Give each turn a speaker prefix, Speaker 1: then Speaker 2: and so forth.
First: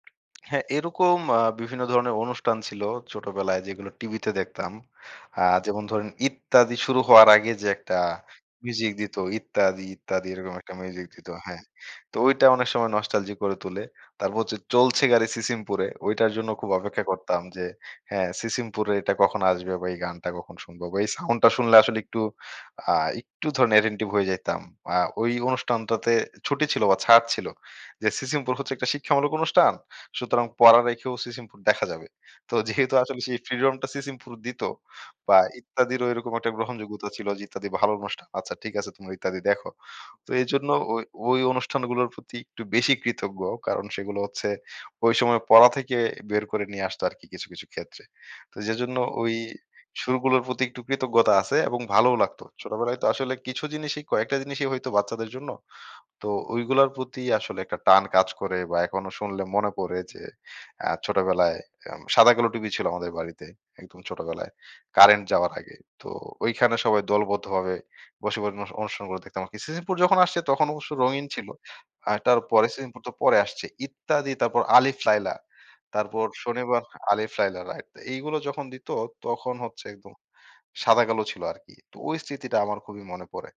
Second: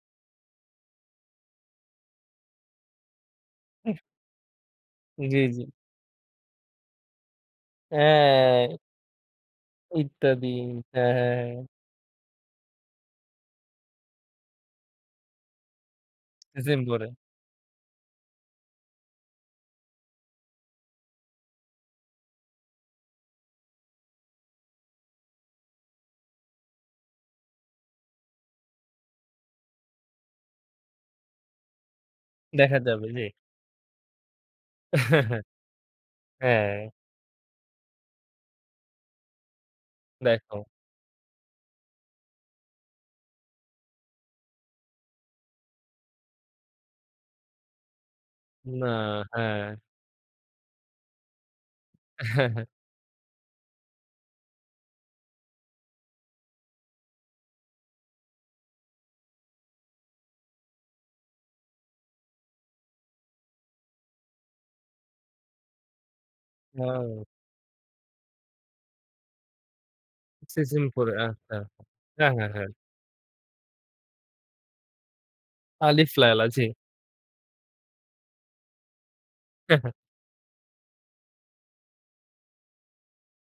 Speaker 1: হ্যাঁ, এরকম আ বিভিন্ন ধরনের অনুষ্ঠান ছিল। ছোটবেলায় যেগুলো
Speaker 2: উফ।
Speaker 1: টিভিতে দেখতাম।
Speaker 2: জি,
Speaker 1: আ
Speaker 2: জি।
Speaker 1: যেমন ধরেন "ইত্যাদি" শুরু হওয়ার আগে যে একটা
Speaker 2: হ্যাঁ
Speaker 1: মিউজিক দিত, "ইত্যাদি, ইত্যাদি,"
Speaker 2: "ইত্যাদি"
Speaker 1: এরকম একটা মিউজিক
Speaker 2: হ্যাঁ,
Speaker 1: দিত,
Speaker 2: হ্যাঁ,
Speaker 1: হ্যাঁ,
Speaker 2: হ্যাঁ।
Speaker 1: তো ওই টা অনেক সময় নস্টালজিক করে তোলে। তারপর হচ্ছে "চলছে গাড়ি সিসিমপুরে" ওইটার জন্য খুব অপেক্ষা
Speaker 2: সিসিমপুরে।
Speaker 1: করতাম যে, হ্যাঁ, সিসিমপুরে এটা কখন আসবে বা এই গানটা কখন শুনব বা এই সাউন্ডটা শুনলে আসলে একটু আ একটু ধরেন অ্যাটেনটিভ হয়ে যাইতাম। আ ওই অনুষ্ঠানটাতে ছুটি ছিল বা ছাড় ছিল যে "সিসিমপুর" হচ্ছে একটা শিক্ষামূলক অনুষ্ঠান সুতরাং পড়া রেখেও "সিসিমপুর" দেখা যাবে। তো
Speaker 2: দেখা
Speaker 1: যেহেতু
Speaker 2: যাবে
Speaker 1: আসলে
Speaker 2: জি।
Speaker 1: সেই ফ্রিডমটা "সিসিমপুর" দিত বা "ইত্যাদি"র ওইরকম একটা
Speaker 2: হ্যাঁ, হ্যাঁ।
Speaker 1: গ্রহণযোগ্যতা ছিল। যে ইত্যাদি ভালো অনুষ্ঠান আচ্ছা ঠিক আছে তোমরা "ইত্যাদি" দেখো। তো
Speaker 2: দেখো।
Speaker 1: এজন্য ওই, ওই, অনুষ্ঠানগুলোর প্রতি একটু বেশি কৃতজ্ঞ। কারণ সেগুলো হচ্ছে ওই সময় পড়া থেকে বের করে নিয়ে আসতো আরকি কিছু, কিছু, ক্ষেত্রে। তো
Speaker 2: না,
Speaker 1: যেজন্য ওই
Speaker 2: হ্যাঁ।
Speaker 1: সুরগুলোর প্রতি একটু কৃতজ্ঞতা আছে এবং ভালোও লাগত
Speaker 2: হ্যাঁ, হ্যাঁ
Speaker 1: ছোটবেলায় তো আসলে কিছু জিনিসই কয়েকটা জিনিসই হয়তো বাচ্চাদের জন্য। তো ওই গুলার প্রতি আসলে একটা টান কাজ করে বা এখনো শুনলে মনে পড়ে যে আ ছোটবেলায় উম সাদা কালো টিভি ছিল আমাদের বাড়িতে একদম ছোটবেলায় কারেন্ট যাওয়ার আগে। তো ঐখানে সবাই
Speaker 2: না।
Speaker 1: দলবদ্ধভাবে বসে, [unintelligible] অনুষ্ঠান গুলো দেখতাম। সিসিমপুর যখন আসছে তখন
Speaker 2: সিজন
Speaker 1: অবশ্য
Speaker 2: পরে,
Speaker 1: রঙিন ছিল।
Speaker 2: আচ্ছা,
Speaker 1: আর
Speaker 2: হ্যাঁ, হ্যাঁ,
Speaker 1: তারপরে
Speaker 2: হ্যাঁ।
Speaker 1: "সিসিমপুর" তো পরে আসছে "ইত্যাদি" তারপর আলিফ লায়লা।
Speaker 2: "আলিফ
Speaker 1: তারপর
Speaker 2: লায়ালা", জি।
Speaker 1: শনিবার "আলিফ লায়লা" রাইট, তো এইগুলো যখন দিত তখন
Speaker 2: হ্যাঁ,
Speaker 1: হচ্ছে
Speaker 2: হ্যাঁ।
Speaker 1: একদম সাদা-কালো ছিল আরকি তো ওই স্মৃতিটা আমার খুবই মনে পড়ে।